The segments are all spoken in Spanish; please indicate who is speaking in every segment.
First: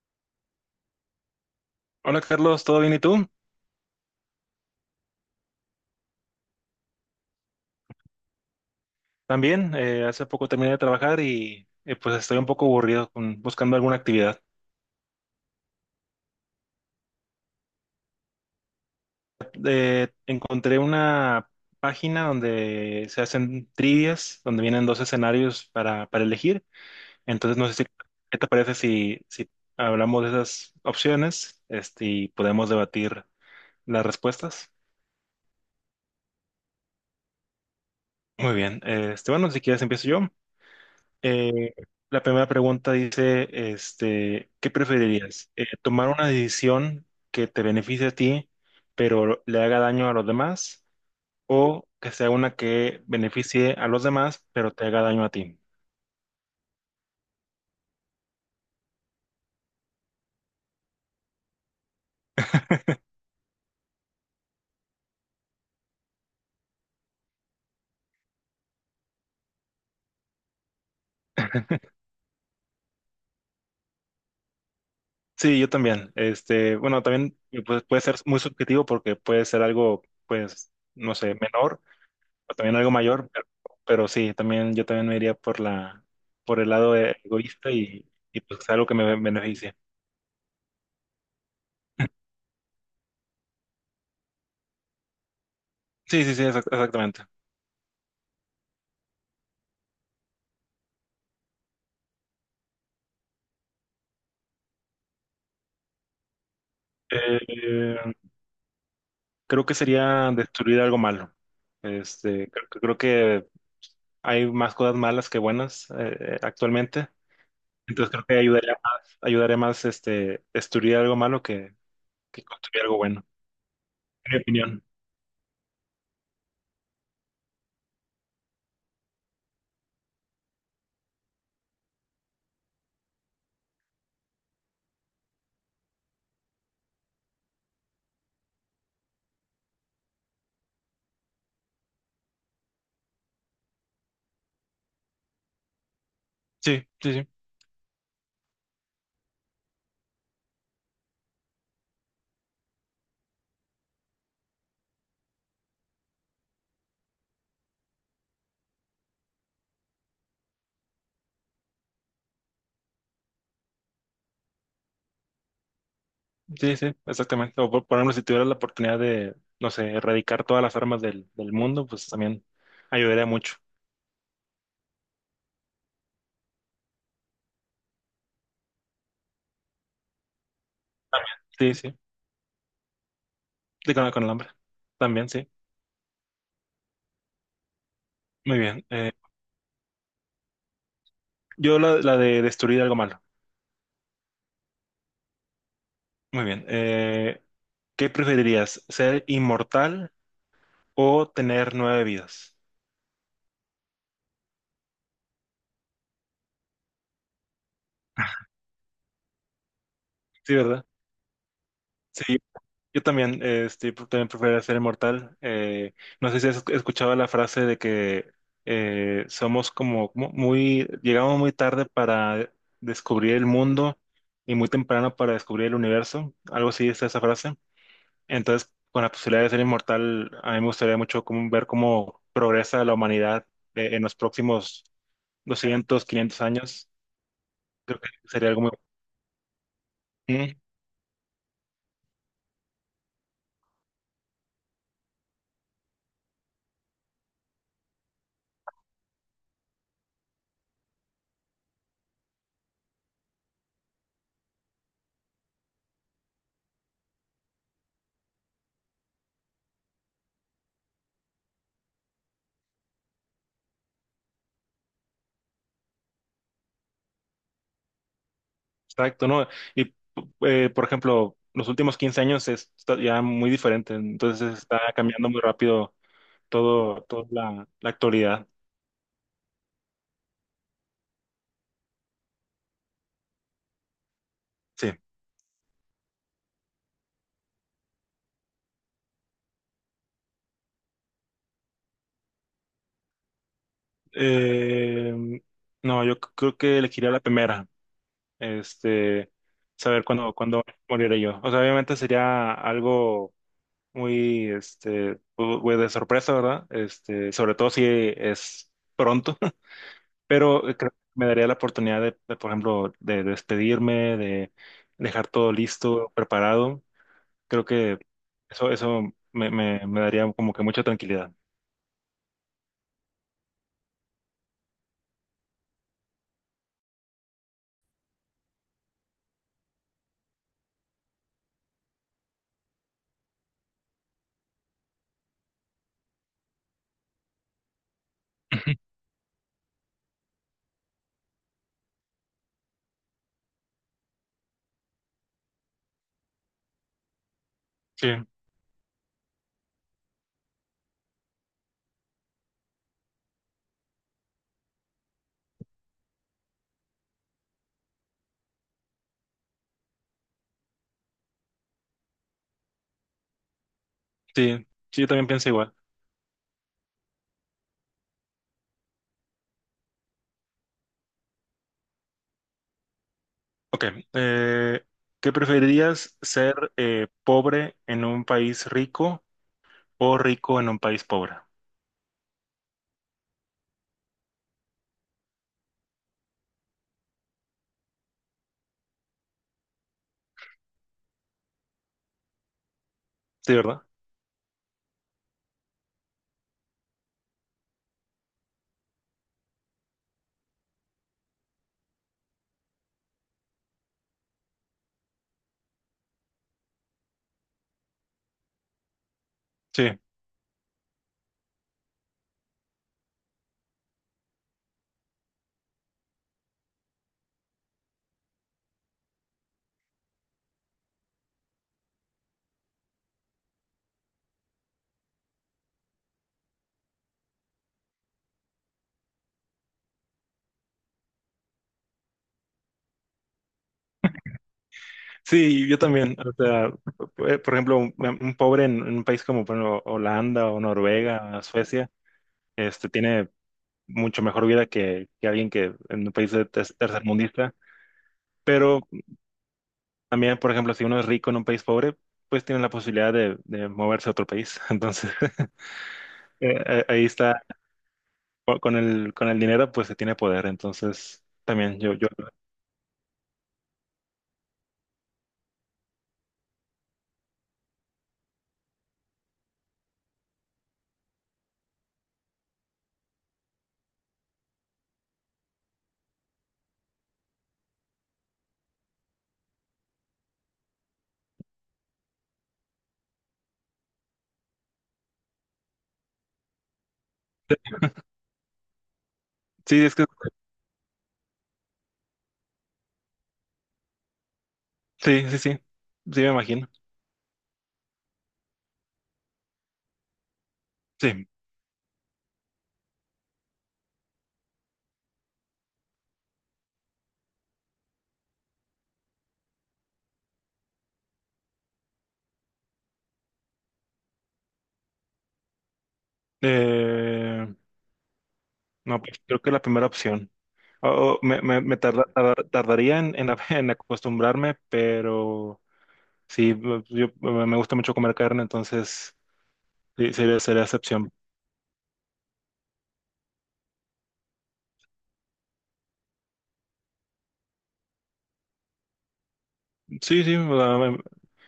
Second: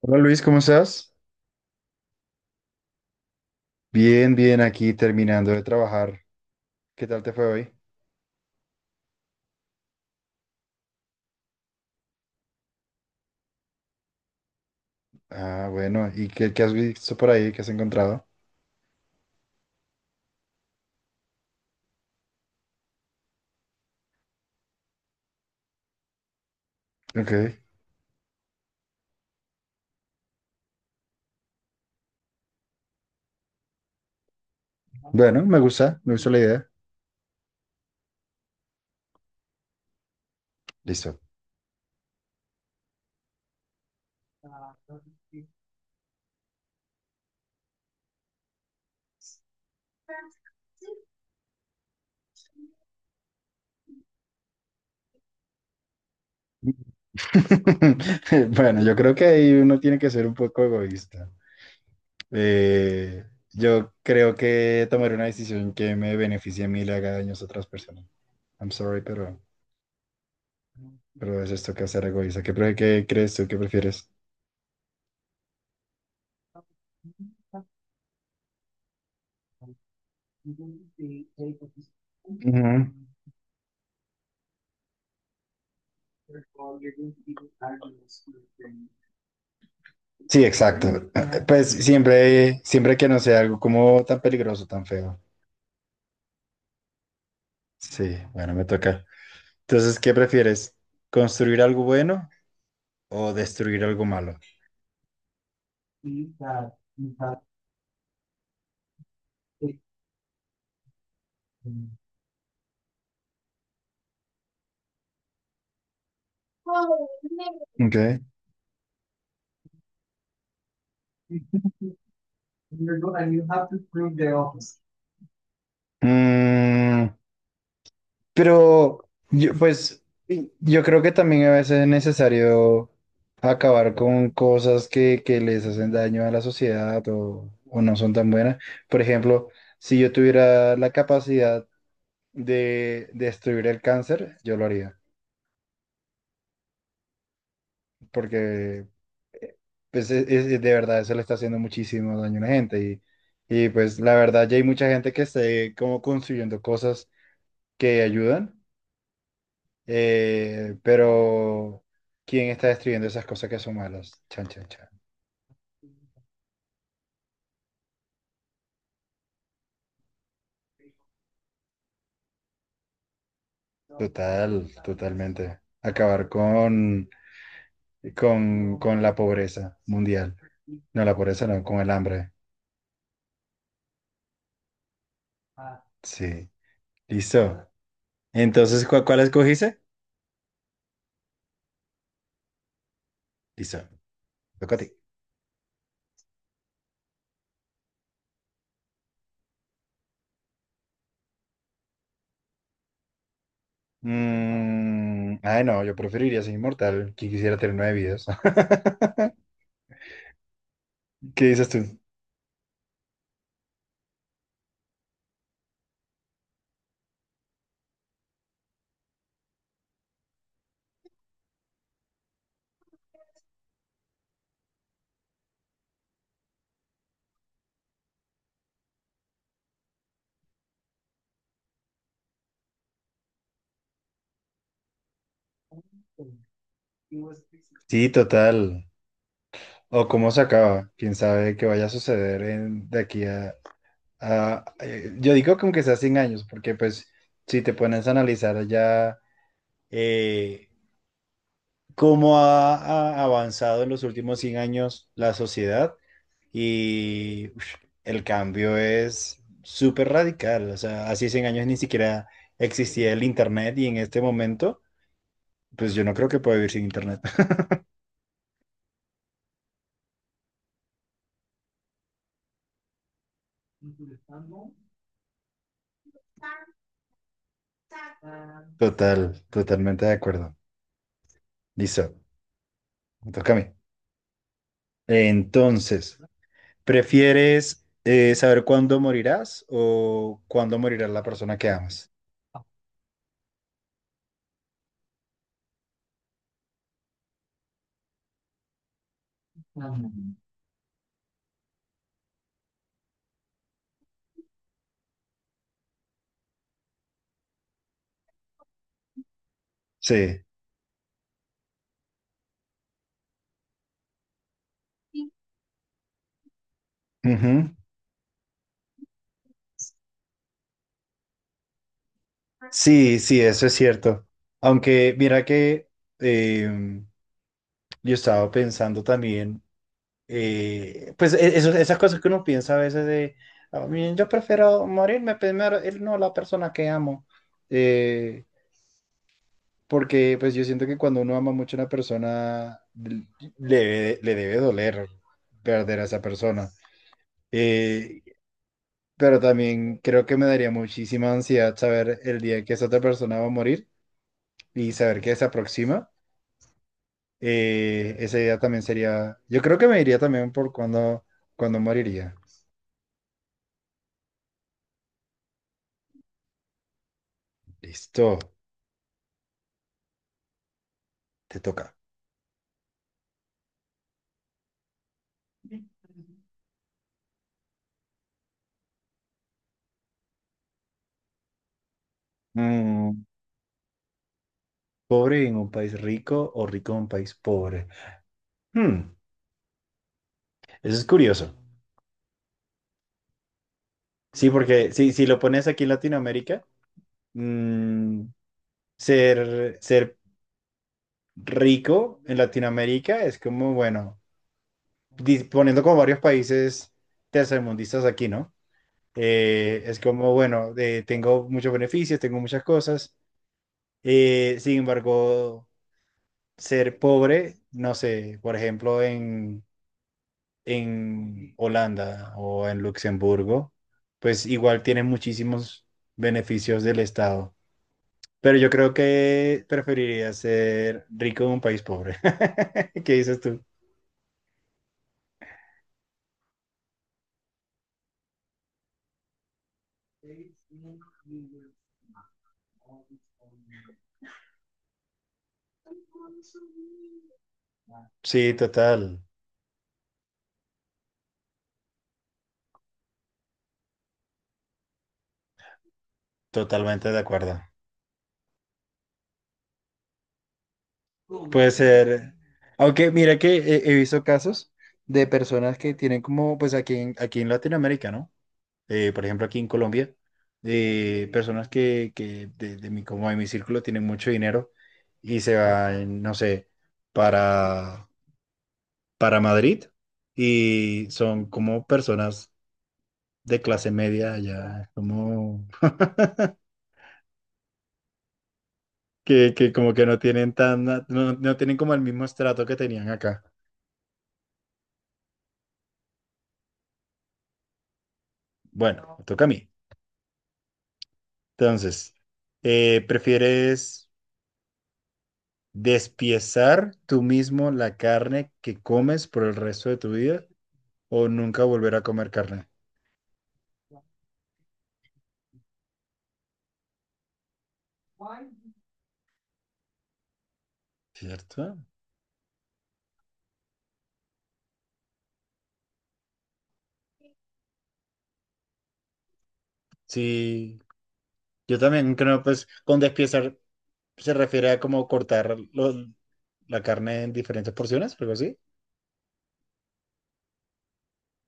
Speaker 1: Hola Luis, ¿cómo estás?
Speaker 2: Hola Carlos, ¿todo bien y tú?
Speaker 1: Bien, bien, aquí terminando de trabajar. ¿Qué tal te fue hoy?
Speaker 2: También, hace poco terminé de trabajar y pues estoy un poco aburrido buscando alguna actividad.
Speaker 1: Ah, bueno, ¿y qué has visto por ahí? ¿Qué has encontrado?
Speaker 2: Encontré una página donde se hacen trivias, donde vienen dos escenarios para, elegir.
Speaker 1: Ok.
Speaker 2: Entonces, no sé si, ¿qué te parece si, hablamos de esas opciones y podemos debatir las respuestas?
Speaker 1: Bueno, me gusta la idea.
Speaker 2: Muy bien, bueno, si quieres empiezo yo.
Speaker 1: Listo.
Speaker 2: Eh, la primera pregunta dice, ¿qué preferirías? ¿Tomar una decisión que te beneficie a ti, pero le haga daño a los demás? ¿O que sea una que beneficie a los demás, pero te haga daño a ti?
Speaker 1: Bueno, yo creo que ahí uno tiene que ser un poco egoísta. Eh, yo creo que tomar una decisión que me beneficie a mí y le haga daños a otras personas. I'm sorry, pero es esto que hacer egoísta. ¿Qué crees tú? ¿Qué prefieres?
Speaker 2: Sí, yo también. Bueno, también pues, puede ser muy subjetivo porque puede ser algo, pues, no sé, menor o también
Speaker 1: Ujú.
Speaker 2: algo mayor, pero sí, también yo también me iría por el lado egoísta y pues algo que me beneficie.
Speaker 1: Sí, exacto. Pues siempre, siempre que no sea algo como tan peligroso, tan feo.
Speaker 2: Sí, sí, sí, exactamente.
Speaker 1: Sí, bueno, me toca. Entonces, ¿qué prefieres? ¿Construir algo bueno o destruir algo malo?
Speaker 2: Eh, Creo que sería destruir algo malo. Creo que hay más cosas malas que buenas actualmente.
Speaker 1: Ok.
Speaker 2: Entonces creo que ayudaría más destruir algo malo que construir algo bueno, en mi opinión.
Speaker 1: Mm, pero yo, pues yo creo que también a veces es necesario acabar con cosas que les hacen daño a la sociedad o no son tan buenas. Por ejemplo, si yo tuviera la capacidad de destruir el cáncer, yo lo haría.
Speaker 2: Sí, sí, sí,
Speaker 1: Porque pues, de verdad eso le está haciendo muchísimo daño a la gente y pues la verdad ya hay mucha gente que esté como construyendo cosas que ayudan, pero ¿quién está destruyendo esas cosas que son malas? Chan, chan, chan.
Speaker 2: sí, sí, exactamente. O por ejemplo, si tuvieras la oportunidad de, no sé, erradicar todas las armas del mundo, pues también ayudaría mucho.
Speaker 1: Total, totalmente. Acabar con, con la pobreza mundial. No, la
Speaker 2: También.
Speaker 1: pobreza no,
Speaker 2: Sí,
Speaker 1: con el
Speaker 2: sí,
Speaker 1: hambre.
Speaker 2: sí, con el hambre. También, sí.
Speaker 1: Sí. Listo.
Speaker 2: Muy bien.
Speaker 1: Entonces, ¿cu- ¿cuál escogiste?
Speaker 2: Yo la de destruir algo malo.
Speaker 1: Listo. Toca a ti.
Speaker 2: Muy bien. ¿Qué preferirías? ¿Ser inmortal o tener nueve vidas?
Speaker 1: Ay, no, yo preferiría ser inmortal, que quisiera tener nueve vidas.
Speaker 2: Sí, ¿verdad?
Speaker 1: ¿Qué dices tú?
Speaker 2: Sí, yo también, yo también preferiría ser inmortal. No sé si has escuchado la frase de que somos como llegamos muy tarde para descubrir el mundo y muy temprano para descubrir el universo. Algo así es esa frase. Entonces, con la posibilidad de ser inmortal, a mí me gustaría mucho ver cómo progresa la humanidad en los próximos 200, 500 años. Creo que
Speaker 1: Sí,
Speaker 2: sería algo muy.
Speaker 1: total. O cómo se
Speaker 2: Mm.
Speaker 1: acaba. Quién sabe qué vaya a suceder de aquí a, yo digo como que sea 100 años, porque pues si te pones a analizar ya eh, cómo ha avanzado en los últimos 100 años la sociedad y uf, el cambio es súper radical. O sea, hace 100 años ni siquiera existía el Internet y en este momento, pues yo no creo que pueda vivir sin Internet.
Speaker 2: Exacto, ¿no? Y por ejemplo, los últimos 15 años está ya muy diferente, entonces está cambiando muy rápido todo, toda la actualidad.
Speaker 1: Total, totalmente de acuerdo. Listo, me toca a mí.
Speaker 2: Sí.
Speaker 1: Entonces, ¿prefieres saber cuándo morirás o cuándo morirá la persona que amas?
Speaker 2: Eh, no, yo creo que elegiría la primera, este, saber cuándo moriré yo. O sea, obviamente sería algo muy, pues, de sorpresa, ¿verdad? Sobre todo si es pronto.
Speaker 1: Sí.
Speaker 2: Pero creo que me daría la oportunidad de, por ejemplo, de despedirme, de dejar todo listo, preparado. Creo que eso me daría como que mucha tranquilidad.
Speaker 1: Sí, sí, eso es cierto. Aunque mira que eh, yo estaba pensando también, pues esas cosas que uno piensa a veces de, "Ah, miren, yo prefiero morirme primero, él no la persona que amo, Eh,
Speaker 2: Ujú.
Speaker 1: porque pues yo siento que cuando uno ama mucho a una persona, le debe doler perder a esa persona. Eh,
Speaker 2: Sí,
Speaker 1: pero también creo que me daría muchísima ansiedad saber el día que esa otra persona va a morir y saber que se aproxima. Esa idea también sería. Yo creo que me iría también por cuando moriría.
Speaker 2: sí, sí, yo también pienso igual.
Speaker 1: Listo, te toca.
Speaker 2: Ok, eh, ¿qué preferirías ser pobre en un país rico o rico en un país pobre?
Speaker 1: Mm, ¿pobre en un país rico o rico en un país pobre? Hmm, eso es curioso.
Speaker 2: Sí, ¿verdad?
Speaker 1: Sí, porque si lo pones aquí en Latinoamérica, mm, ser rico en Latinoamérica es como, bueno, poniendo como varios países tercermundistas aquí, ¿no? Es
Speaker 2: Sí,
Speaker 1: como, bueno, tengo muchos beneficios, tengo muchas cosas. Sin embargo, ser pobre, no sé, por ejemplo, en Holanda o en Luxemburgo, pues igual tiene muchísimos beneficios del Estado. Pero yo creo que preferiría ser rico en un país pobre. ¿Qué dices tú?
Speaker 2: sí, yo también. O sea, por ejemplo, un pobre en un país como por ejemplo, Holanda o Noruega, Suecia, tiene mucho mejor vida que alguien que en un país de tercermundista.
Speaker 1: Sí,
Speaker 2: Pero
Speaker 1: total,
Speaker 2: también, por ejemplo, si uno es rico en un país pobre, pues tiene la posibilidad de moverse a otro país. Entonces, ahí
Speaker 1: totalmente de
Speaker 2: está,
Speaker 1: acuerdo.
Speaker 2: con el dinero, pues se tiene poder. Entonces,
Speaker 1: Puede
Speaker 2: también yo,
Speaker 1: ser. Aunque mira que he visto casos de personas que tienen como, pues aquí en Latinoamérica, ¿no? Por ejemplo, aquí en Colombia, personas que de mi, como de mi círculo tienen mucho dinero y se van, no sé, para, para Madrid y son como personas de clase media allá, como que
Speaker 2: sí,
Speaker 1: como
Speaker 2: es que,
Speaker 1: que no tienen tan, no, no tienen como el mismo estrato que tenían acá.
Speaker 2: sí, sí, sí, sí, me imagino.
Speaker 1: Bueno, me toca a mí.
Speaker 2: Sí.
Speaker 1: Entonces, ¿prefieres despiezar tú mismo la carne que comes por el resto de tu vida? O nunca volver a comer carne,
Speaker 2: Eh, no, pues creo que la primera opción. O- o me
Speaker 1: ¿cierto?
Speaker 2: tardaría en acostumbrarme, pero sí, pues yo, me gusta mucho comer carne, entonces. Sí, sería
Speaker 1: Sí,
Speaker 2: excepción.
Speaker 1: yo también creo, pues, con despiezar se refiere a como cortar la carne en diferentes porciones, algo así.
Speaker 2: Sí, sí, o sea,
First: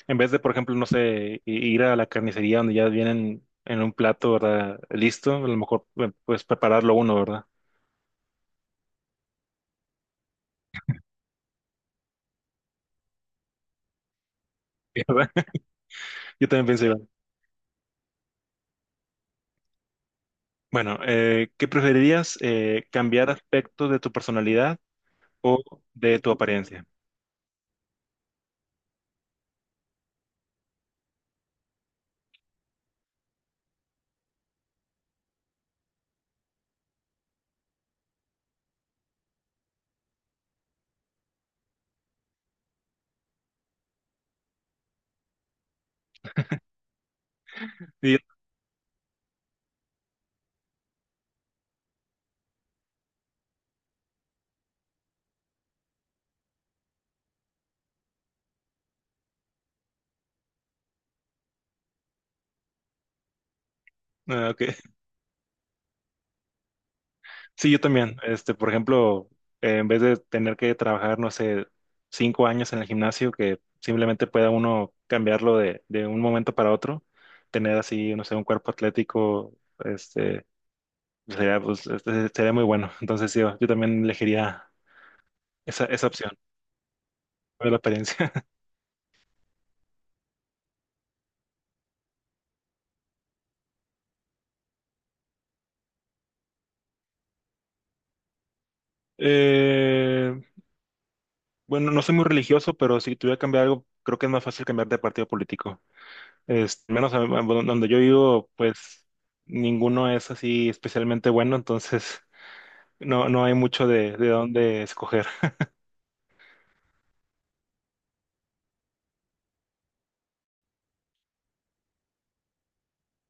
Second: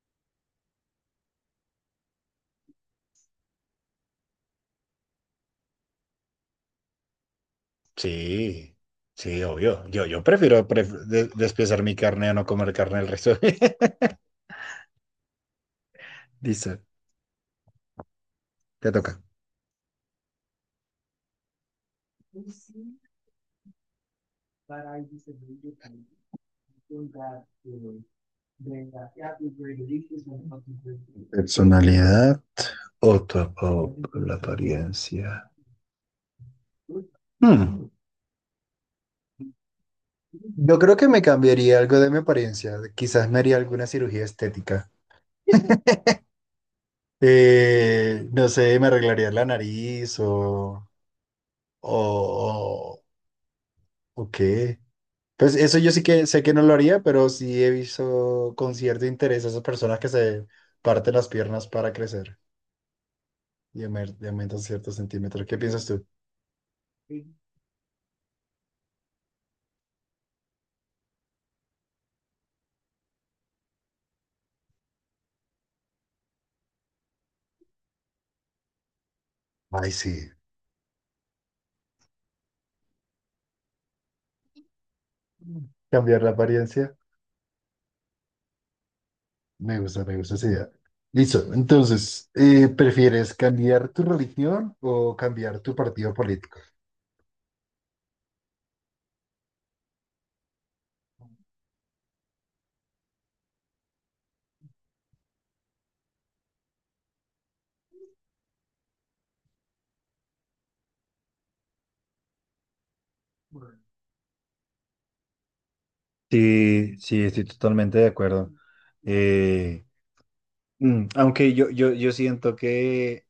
Speaker 2: en vez de, por ejemplo, no sé, ir a la carnicería donde ya vienen en un plato, ¿verdad? Listo, a lo mejor pues prepararlo uno, ¿verdad?
Speaker 1: Sí, sí, obvio. Yo prefiero despiezar mi carne a no comer carne el resto.
Speaker 2: ¿Verdad? Yo también
Speaker 1: Listo,
Speaker 2: pensé, igual.
Speaker 1: te toca.
Speaker 2: Bueno, ¿qué preferirías? ¿Cambiar aspectos de tu personalidad o de tu apariencia?
Speaker 1: Personalidad o la apariencia. Hmm, Yo creo que me cambiaría algo de mi apariencia. Quizás me haría alguna cirugía estética.
Speaker 2: Y
Speaker 1: No sé, me arreglaría la nariz o, o, o, o qué. Pues eso yo sí que sé que no lo haría, pero sí he visto con cierto interés a esas personas que se parten las piernas para crecer y y
Speaker 2: ah,
Speaker 1: aumentan
Speaker 2: ok.
Speaker 1: ciertos centímetros. ¿Qué piensas tú?
Speaker 2: Sí, yo también. Por ejemplo, en vez de tener que trabajar, no sé, 5 años en el gimnasio, que simplemente pueda uno cambiarlo de un momento para otro, tener así, no sé, un cuerpo atlético,
Speaker 1: Ay, sí.
Speaker 2: este, sería muy bueno. Entonces, sí, yo también elegiría esa
Speaker 1: Cambiar la
Speaker 2: opción
Speaker 1: apariencia.
Speaker 2: de la apariencia.
Speaker 1: Me gusta esa idea. Listo. Entonces, ¿prefieres cambiar tu religión o cambiar tu partido político?
Speaker 2: Eh, bueno, no soy muy religioso, pero si tuviera que cambiar algo, creo que es más fácil cambiar de partido político. Menos donde yo vivo, pues ninguno es así especialmente bueno, entonces no hay mucho de dónde escoger.
Speaker 1: Sí, sí, estoy totalmente de acuerdo. Aunque yo siento que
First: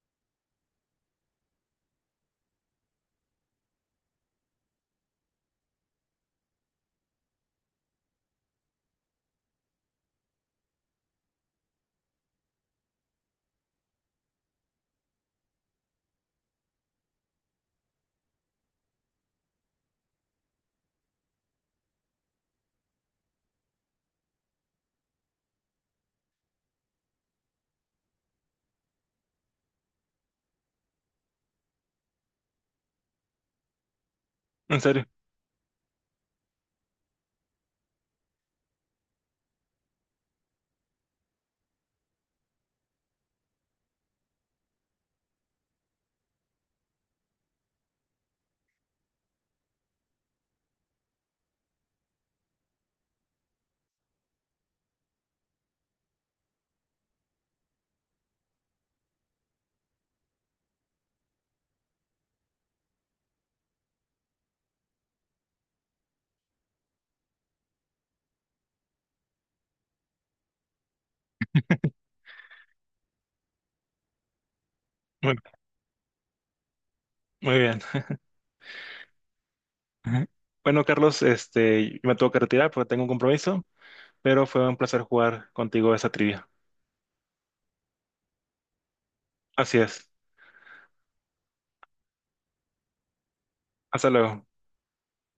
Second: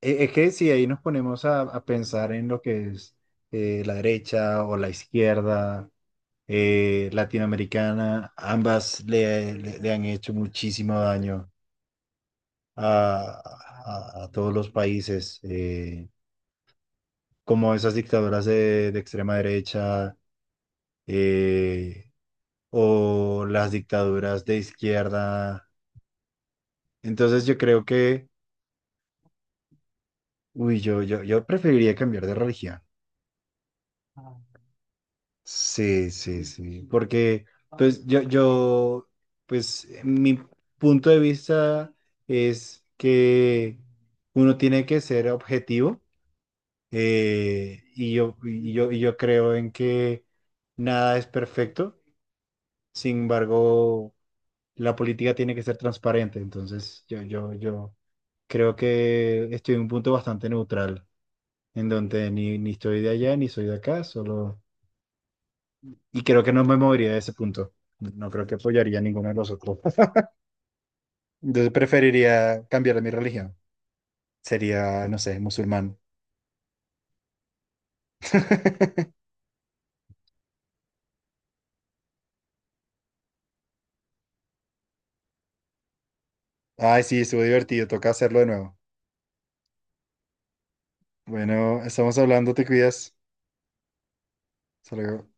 Speaker 1: es que si ahí nos ponemos a pensar en lo que es la derecha o la izquierda latinoamericana, ambas le han hecho muchísimo daño a, a todos los países, como esas dictaduras de extrema derecha eh, o las dictaduras de izquierda. Entonces yo creo que, uy, yo preferiría cambiar de religión.
Speaker 2: En serio.
Speaker 1: Sí, sí, sí, porque pues pues mi punto de vista es que uno tiene que ser objetivo y yo creo en que nada es perfecto, sin embargo, la política tiene que ser transparente, entonces yo creo que estoy en un punto bastante neutral, en donde ni estoy de allá ni soy de acá, solo. Y creo que no me movería de ese punto. No creo que apoyaría a ninguno de los otros. Entonces preferiría cambiar mi religión. Sería, no
Speaker 2: Muy,
Speaker 1: sé, musulmán.
Speaker 2: muy bien. Ajá. Bueno, Carlos, me tengo que retirar porque tengo un compromiso, pero fue un placer jugar contigo esa trivia.
Speaker 1: Ay, sí, estuvo divertido. Toca hacerlo de nuevo.
Speaker 2: Así es.
Speaker 1: Bueno, estamos hablando, te cuidas.
Speaker 2: Hasta luego.
Speaker 1: Hasta luego.